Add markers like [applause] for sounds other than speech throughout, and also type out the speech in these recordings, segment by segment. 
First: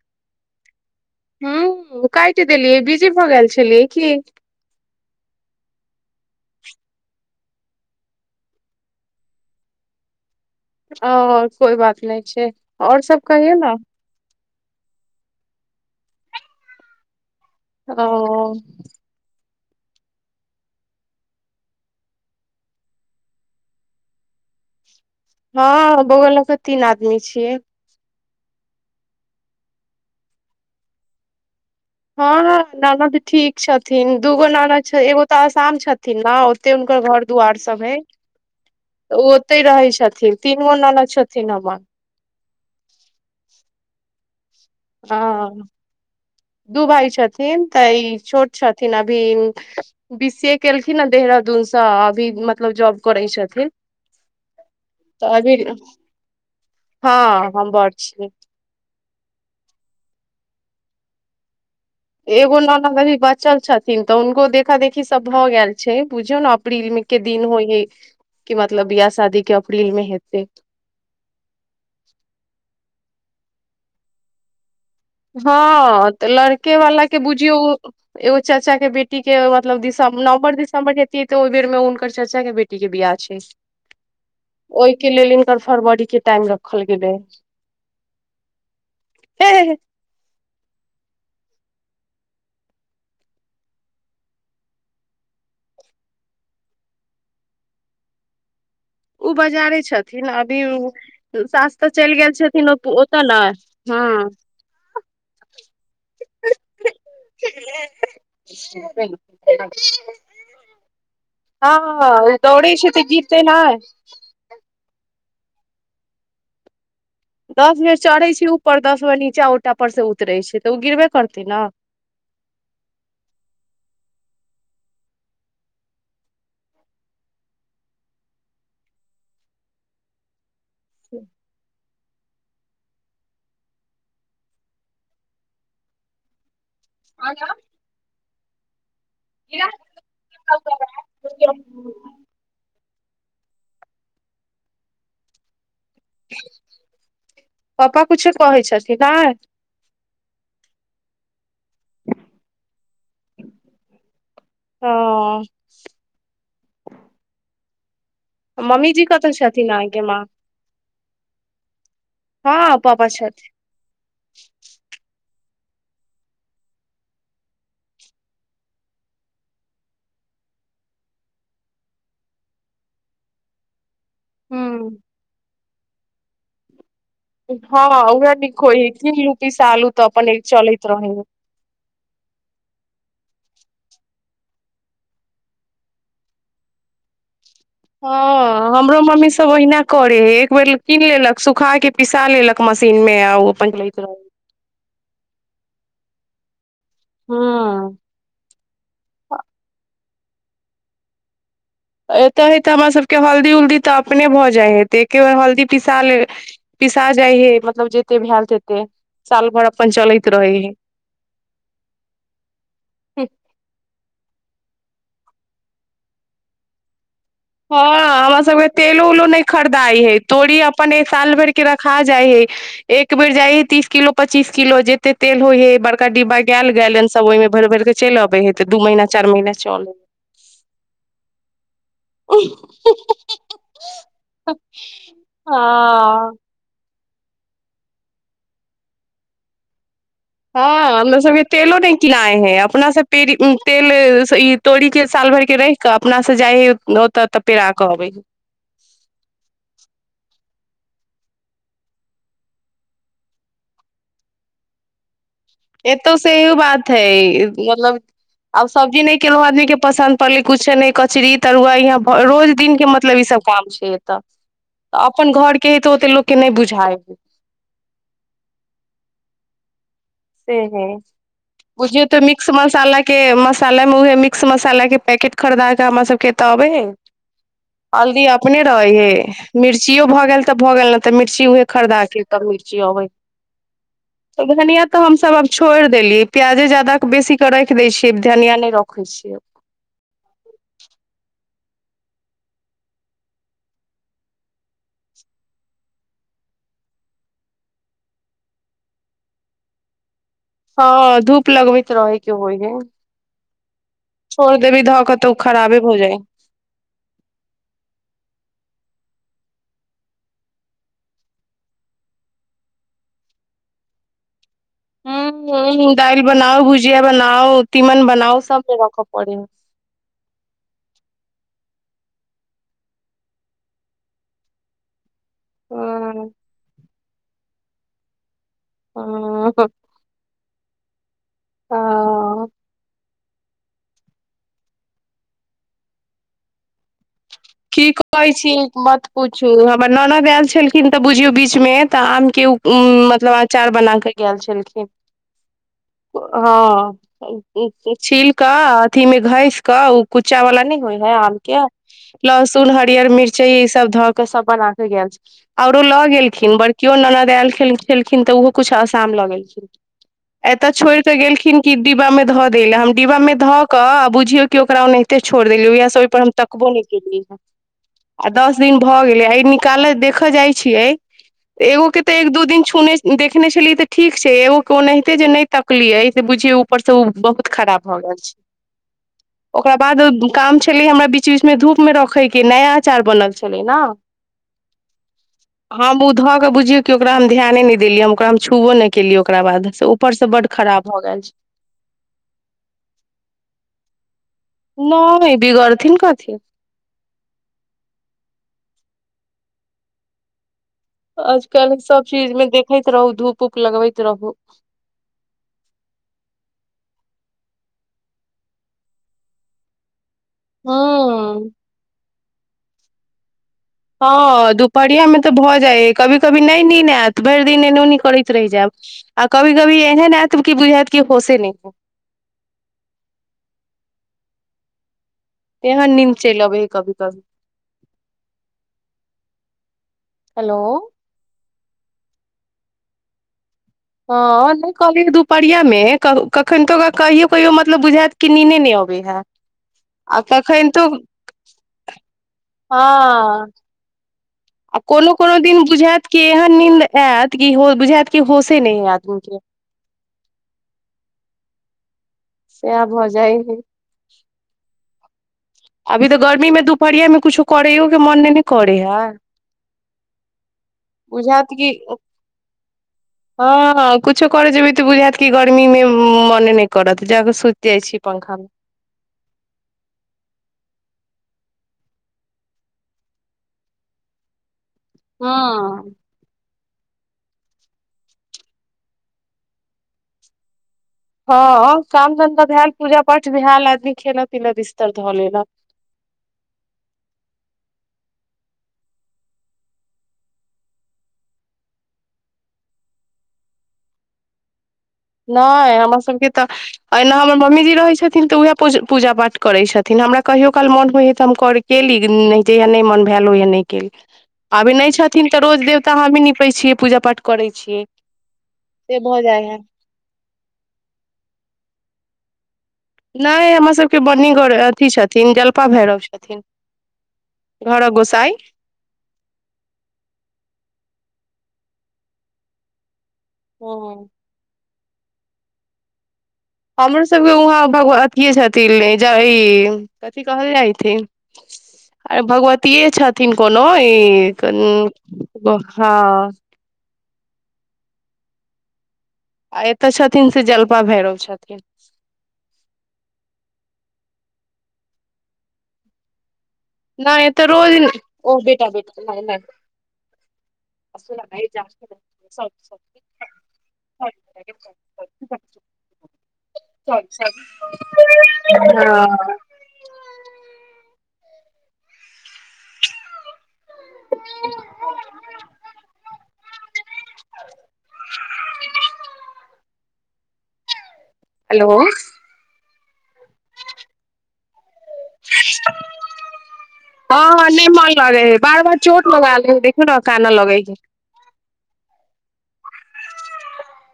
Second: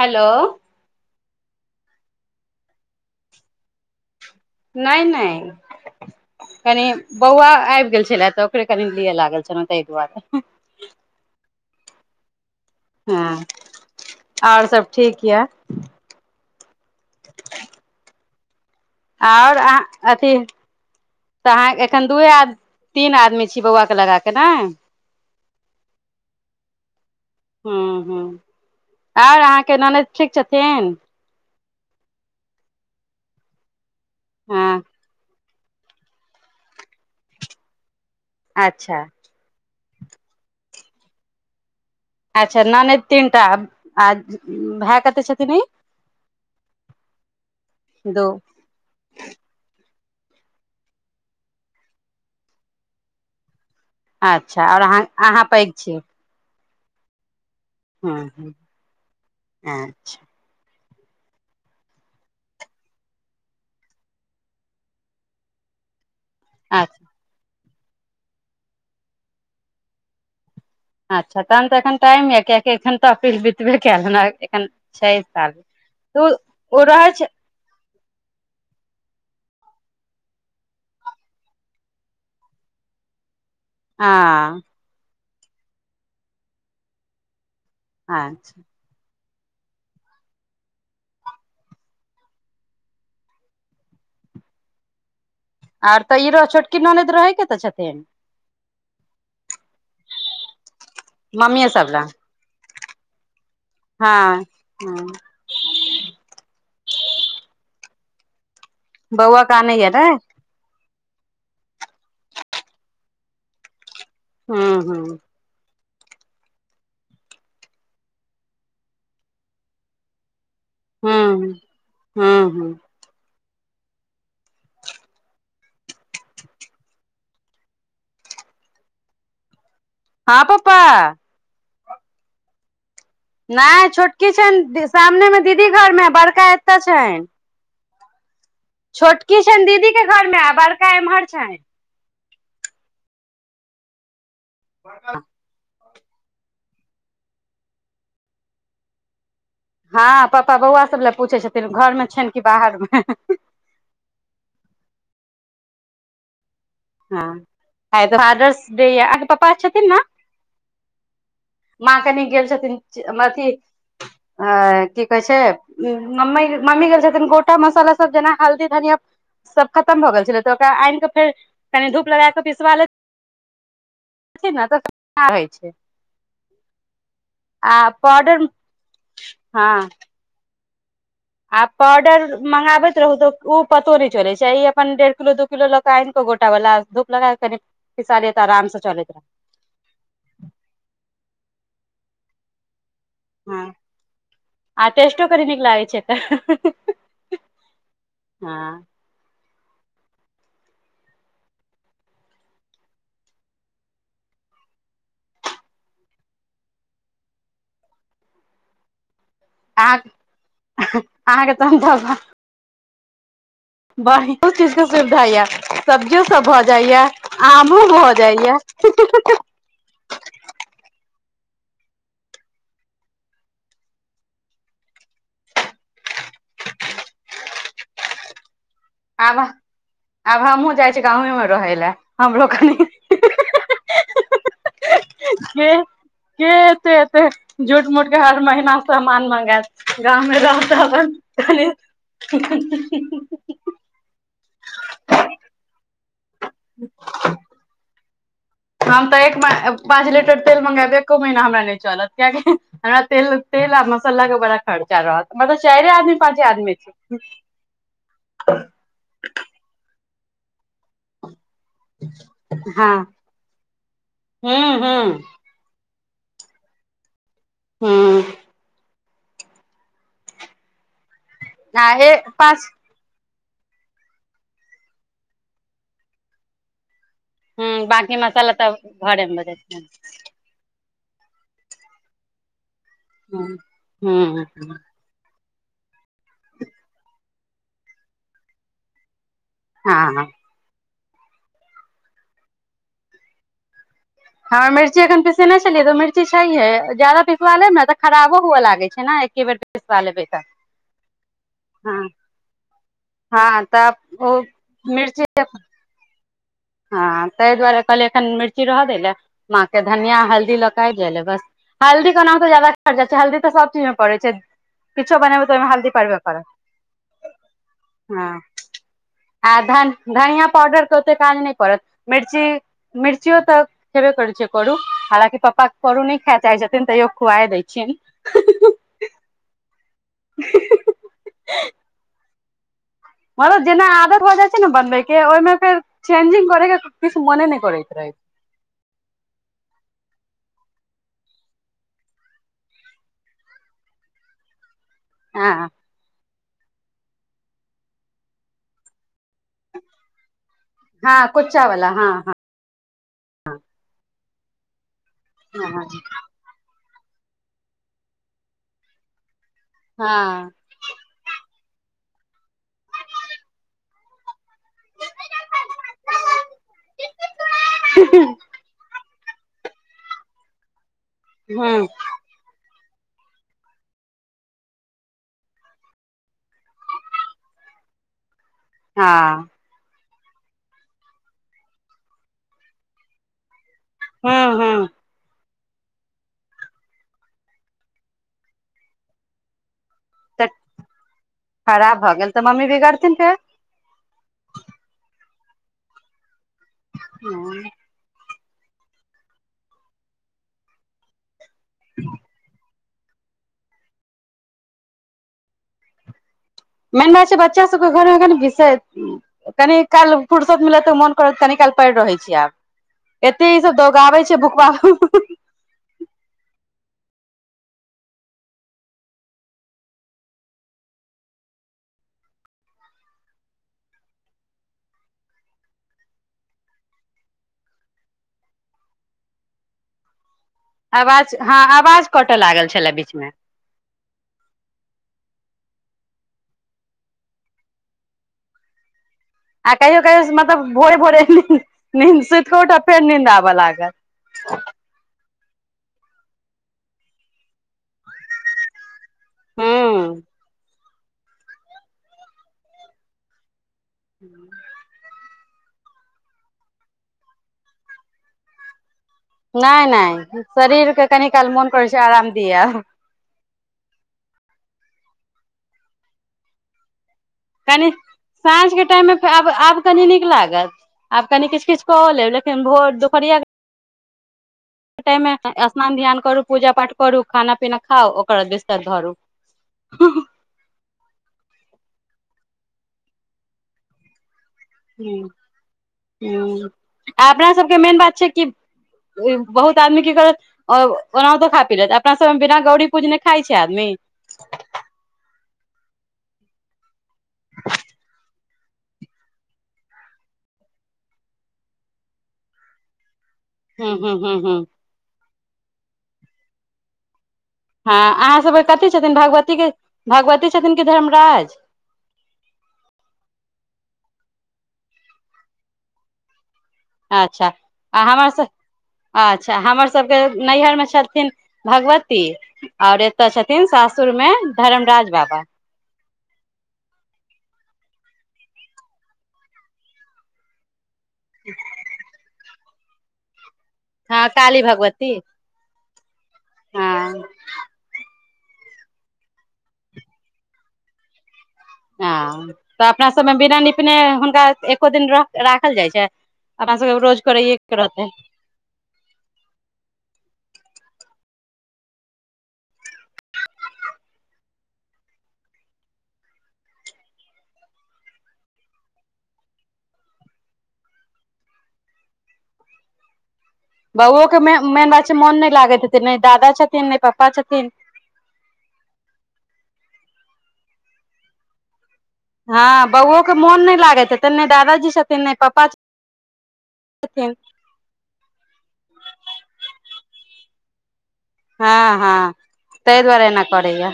Hello. हूँ काइट देलियै बिजी भऽ गेएल छलियै की? नय नय कनि बौआ आबि गेल छले तऽ ओकरे कनि लिए लागल छलहु ताहि दुआरे। ओ कोइ बात नय छैय। हूँ ओर सब ठीक यऽ। [inaudible] ओ और आ अथी तऽ अहाँ एखन दूए तीन आदमी छी बौआ के लगा केे नय? हँ बौआ ल क तीन आदमी छियै। हूँ हूं आर अहाँ के ननैद ठीक छथिन? हँ हँ ननद ठीक छथिन दूगो हँ नानद छैय एगो तऽ आसाम छथिन न ओते हुनकर घर दु्वार सभ हय। अच्छा। तऽ ओ ओतैय रहैय छथिन तीन गो ननद छथिन हम्मर। अच्छा ननैद तीनटा आ? भाय कते हाँ छथिन ई दू भाइ छथिन तऽ ई दू छोट छ थिन अभी बी सी ए केलखिन देहरादून सँ अभी मतलब जॉब करैय छथिन। अच्छा और अहाँ तऽ अहाँ अभी पैघ छियै? हँ हम बर हं आच्छे। एगो ननद अभी बचल छथिन तऽ हुनको देखा देखी सब भ गैएल छै बुझियौ ने अप्रील अच्छा में के दिन होइयै कि मतलब बियाह शादी के अप्रील मे हेतैय। अच्छा तहन तऽ एखन टाइम अय कियेकि एखन तऽ अपरील बितबे केलै एखन छै साल हँ तऽ लड़के ओ वाला रहै के छै बुझियौ ओ एगो चाचा के बेटी के मतलब दिसंब- नवम्बर, दिसम्बर जतिये ते ओहि बेर मे उनकर चचा के बेटी के बियाह छैय। बश [inaudible] हा ओइ के लेल हिनकर फरवरी के टाइम रख्खल गेलैय। आच्छे। हे- हे- हे आर तऽ ई र छोटकी ननैद रहै कत छथिन? उ बजारे छथिन अभी उ मम्मीए सास सब तऽ लग चइल गेएल छथिन ओत ओत न। हुँ। हं बौआ के आनैया ने [unintelligible] हँ-हं-हं दौड़य छै त गिरतय नहि। हम्म-हम्म दस बेड़ चढ़ै छय ऊपर, दस बेड़ नीचा उटा पर से उतरै छै, त उ गिरबे करतै न। हँ-हँ हां पप्पा [inaudible] नहि छोटकी छैन दी सामने मे दीदी घर मे, बड़का एतऽ छैन। [unintelligible] छोटकी छैन दीदी के घरमे, आ बड़का एमहर छैन। [unintelligible] पप्पा कुछो कहै छथिन्ह नहि। हँ पप्पा बौआ सब लए पूछै छथिन, घरमे छैन कि बाहरमे। हँऽ हँ आय फादर्स डे यैं, मम्मीजी अहां के कतऽ पापा छथिन न। अहाँके माँ माँ कनि गेल छथिन, हँ पापा छथिन मथी अँ की कहै छै। मम्मै मम्मी गेलछथिन, गोटा मसाला सब जेना हल्दी, धनिया सब खत्तम भऽ गेल छलै, त ओकरा आइन के फेर कनि धूप लगा क पिसबा ले थिन न त हूँ सुविधा होय छै। हँ आ उहें पाउडर निको अय इ तीनु हँ पीसा लू तऽ अपन इ चलैत रहै हय। आ पाउडर मंगाबैत रहु त उ पतो नहि चले छै, ई अपन डेढ़ किलो दु किलो ल क आनि क गोटा बला धूप लगा क कनि पिसा लिय तऽ आराम हँ से हमरो चलैत रहत मम्मी स तब ओहिना करै हय एक बेर ल कीन लेलक, सूखा के पिसा लेलक मशीन में, आ ओ हँ अपन लैत रहल। आ टेस्टो करि नीक लागे छै एकर। हँऽ हँ अ एत हे त हमरा सबके हल्दी-उल्दी त अपने भऽ जाय हेय, त एके बेर हल्दी पिसा ले पिसा जाइ हें, मतलब जते भैल तेते, साल भर अपन चलैत रहै हें। अहां के तहन तऽ भा बा हियो चीज के सुविधा यैं, सब्जियो सब भऽ जाय यैं। आमो भऽ जाइ या। खरदाय हय तोडी़ अपन एक साल भरि के रखा जाय हय। एक बेर जाइ हय, तीस किलो पच्चीस किलो जेते तेल होइ हय बड़ का डिब्बा गैल गैलन सब, ओय मे भरि-भरि क चैल अबै हय त दू महिना चार आब महिना चलल। आब हमहुँ जाइ छियै गांवे मे रहै लए। हमरो कनि के हां के एते-एते झूठ-मूठ के हर महिना समान मंगाएत। गामे र हँ हमरो सब के तेलो नहि किनाय हय अपना सब पेरी तेल स ई तोड़ी के साल भर के रहि क अपना स जाय हय ओत त पेड़ा के अबै हय। हम तऽ एक मऽ पाँच लीटर तेल मगायब, एको महीना हमरा नहि चलत कियकि हमरा तेल-तेल आ मसल्ला के बड़ा खर्चा रहत। मतलब चाइरे आदमी एतो पाँचे सेओ आदमी बात छी हय मतलब आब सब्जी नहि केयो आदमी के पसन्द पड़ले, कुछ ने, कचरी, तरुआ, रोज दिन के हँ मतलब, इसब काम छय अतः, हूँ हूँ अपन घर के के तो, ओते लोक के नहि बुझाइ, हँ, से ह, आ बुझियौ ए तऽ मिक्स पाँच मसाला के मसाला मे, उएहे मिक्स मसाला के पैकेट, खरीदा क हमरा सब के एतऽ अबे है, हूँ बाँकी हल्दी मसाला अपने तऽ रहै हे, घरेमे बनै छै मिर्चियो भऽ गेल तऽ भऽ गेल, तऽ मिर्ची उहे खरीदा के, तब मिर्ची अबै है, ह, हू, तऽ धनिया तऽ हमसब आब छोड़ि देलियै, प्याजे जादा बेसी के राख दय छियै, धनिया नहि रोखै छियै, हँ -हँ, ह, मिर्ची अखन पिसने छलियै, तऽ मिर्ची छैहे, ज्यदा पिसबा लेब ने, तऽ खराबो हुए लागे छै ने, एके बेर पिसा लेबै त, हँ, धूप लगबैत रोहैके ओहि मे, हँ, तऽ ओ छोड़ देबै ध, मिर्ची कतौ खराबे भो जाय, हँ, ताहि दुआरे कहलिय, एखन मिर्ची रह दै लए, माँ के, धनिया- हल्दी लऽ क आब जाइ ले, बस हल्दी केनाहतो जादााट जाइ छै, हल्दी तऽ सब चीज मे पड़ै छै, किछो बनेबै त हल्दी ह पारबे दालि करत, बनाउ भुजिया बनाउ तीमन हँ, बनाउ सब मे रखऽ पड़े आ धान धनिया पावडरके ओते काज नहि परत, मिर्ची, मिर्चियों त हेबे करै छै करू, हालाकि पापा करू नहि ह खा चाहय छथिन, तैयो खुआाए दैछियन, ओह्ह, ह मतलब जेना आदत भो जाइ छै ने बनबै के, ओहिमे फेर चेंजिंग करे के किछु मोने नहि की करैत रहै कहइ छी, मत पूछू, हमर ननद आयल छलखिन तऽ, बुझियौ बीच मे, तऽ आम के उ, मतलब अचार बना कऽ गेल छलखिन, हँ, हँ, छील क, अथी मे घैस कऽ, ओ कुच्चा वाला नहि होय हय, आम के कुच्चा ला, हँ- हँ, लहसुन हरियर मिर्ची, इसब धक सब बना के गेल छय, हँ औरो हँ लो गेल थिन, बड़कियो ननद आयल छल छलखिन, तऽ ओहो किछु आसाम लऽ गेलखिन, हँ, एत छोड़ के गेलखिन कि डिब्बा मे ध दैला, हम डिब्बा मे ध के आ बुझियो की, ओकरा ओनाहिते छोड़ देलिय, ओएहा स ओय पर हम तकबो नहि [unintelligible] आ दस दिन भऽ गेलै, आ निकालऽ, देखऽ जाइ छियै, हँ एगोके तऽ, एक दू दिन छुने देखने छलियै तऽ ठीक छै, एगो के ओनाहिते जे नहि तकलिये से बुझिये, ऊपर से ओ बहुत खराब भए गेल छै, हाँ, ओकरा बाद काम छलै, हमरा बीच -बीचमे धूप मे रोखे के, नया अचार बनल छलै ने, हँ -हँ, हम ओ धऽ केऽ बुझियौ कि ओकरा, हम ध्यान नहि देलियै, हम ओकरा हम छुबो नहि केलियै, ओकरा बाद ऊपर से बड तऽ खराब भए गेल छै, खराब भऽ गेल तऽ मम्मी बिगड़थिन फेर। नै बिगड़थिन कथी। हां। आज-कल सब चीज मे देखैत रहु, धूप-उप लगबैत रहु। मेन बात छै बच्चा सबके घर मे कनि विषय उम्म कनि काल फुरसत मिलत ते मोन करत हूँ कनी काल पैड़ रहै छी आब, एते ई सब द हां दुपहरिया मे तऽ भऽ जाय अय, कभी-कभी नै नींद आएत, भैर दिन एनै ओनी करैत रैह जाएब। आ कभी-कभी एहन आएत कि बुझाएत कि होशे नै एहेन नींद चैल आबैया कभी-कभी। हेलो। अवाज हां अवाज कटऽ लागल छलाए बीच मे। हां नै कहलियै दुपहरिया मे कब कखन ते ओकरा कहियो-कहियो मतलब बुझाएत कि नीने नै अबै हय। आ कहियो-कहियो मतलब भोरे-भोरे नींद, नींद सुत के हँ उठब फेर नींद आबऽ लागल। आ कोनो-कोनो दिन बुझाएत कि एहेन नीन्द आएत कि हो बुझाएत कि होशे नै हय आदमी के। हुं। साएह भ जाय हय। [unintelligible] अभी तऽ गर्मी मे दुपहरिया मे कुछो करैयो के मोन नै ने करै हय। नै-नै शरीर के कनि बुझायत काल मोन करै छै अराम दियौ। हां कुछो करै जेबी तऽ बुझाएत कि गर्मी मे मने नै करत जाके सु कनि साँझ के टाइम मे फे आब, आब कनी नीक लागत आब कनि किछ-किछ कऽ लेब लेकिन भोर दुपहरिया के टाइम मे हँ स्नान ध्यान करू। पूजा-पाठ करू, खाना-पीना खाउ, ओकर बाद बिस्तर धरू। हां काम-धन्धा भाएल, पूजा-पाठ भाएल, आदमी खेलत-पिलत ई स हुं, हां आ अपना सबके मेन बात छै कि उ बहुत आदमी की करत औ ओनाहुतो खाय पी लेत, अपना सब मे बिना गौरी पूजने खाय छै आदमी। नै हमर सबके तऽ एहना हमर मम्मीजी रहै छथिन तऽ उहाए पूज पूजा-पाठ करै छथिन, हमरा कहियो काल मोन होयया तऽ हम करि केली नै जहिया नै मन भाएल ओहिया नै केली, हूँ हूँ हूँ हूँ अभी नै छथिन त रोज देवता हमही निपै छी, पूजा-पाठ करै छी। हाँ अहाँ सबके कथी छथिन भगवती के, भगवती छथिन की धरमराज। नै हमर सबके बनीगर अथि छथिन जलपा भैरव छथिन। अच्छा घरक आ हमरा गोसाई से अच्छा हमर सबके नैयहर मे छथिन भगवती। और एता छथिन सासुर मे धरमराज बाबा। हमरो सबके उहाँ भग अथीये छथिन ई ज ई कथि कहल जायथिन अरे भगवतिये छथिन कोनो हँ ई कन काली ब हां। हां। आ एता छथिन से जलपा भैरव छथिन। हाँ त अपना सब मे बिना निपने हुनका एको दिन रा राखल जाय छै। अपना सबके नै रोज एता करैए रोज [unintelligible] [unintelligible] के रहतै [unintelligible] अच्छा-अच्छा हां। बउवो के मै मेन बात छै मन नै लागैत हेतै नै दादा छथिन, नै पप्पा छथिन। हेलो। हाँ बउवो के मौन नै लागएत हेतै नै दादा जी छ थिन नै पप्पा छथिन। नै मन लागै हय, बार-बार चोट लगा लै हय देखियौ नै कानय लगै हय। हाँ-हाँ तै दुआरे एना करै यै।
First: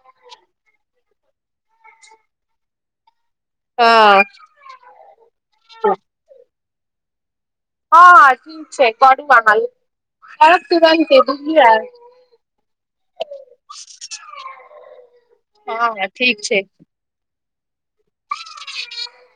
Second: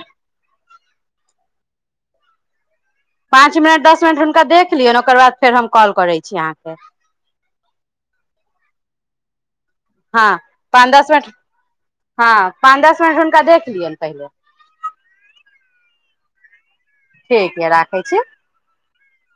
पाँच मिनट दस मिनट हँ हुनका देख लियौ नै ओकर बाद फेर हम कॉल करै छी अहाँ के। हां-हां ठीक छै करू अहाँ [unintelligible] तुरंते बुझलियै हाँ पाँच दस मिनट हुनका देख लियौन पहले। हां ठीक छै। ठीक यै राखै छी। [unintelligible]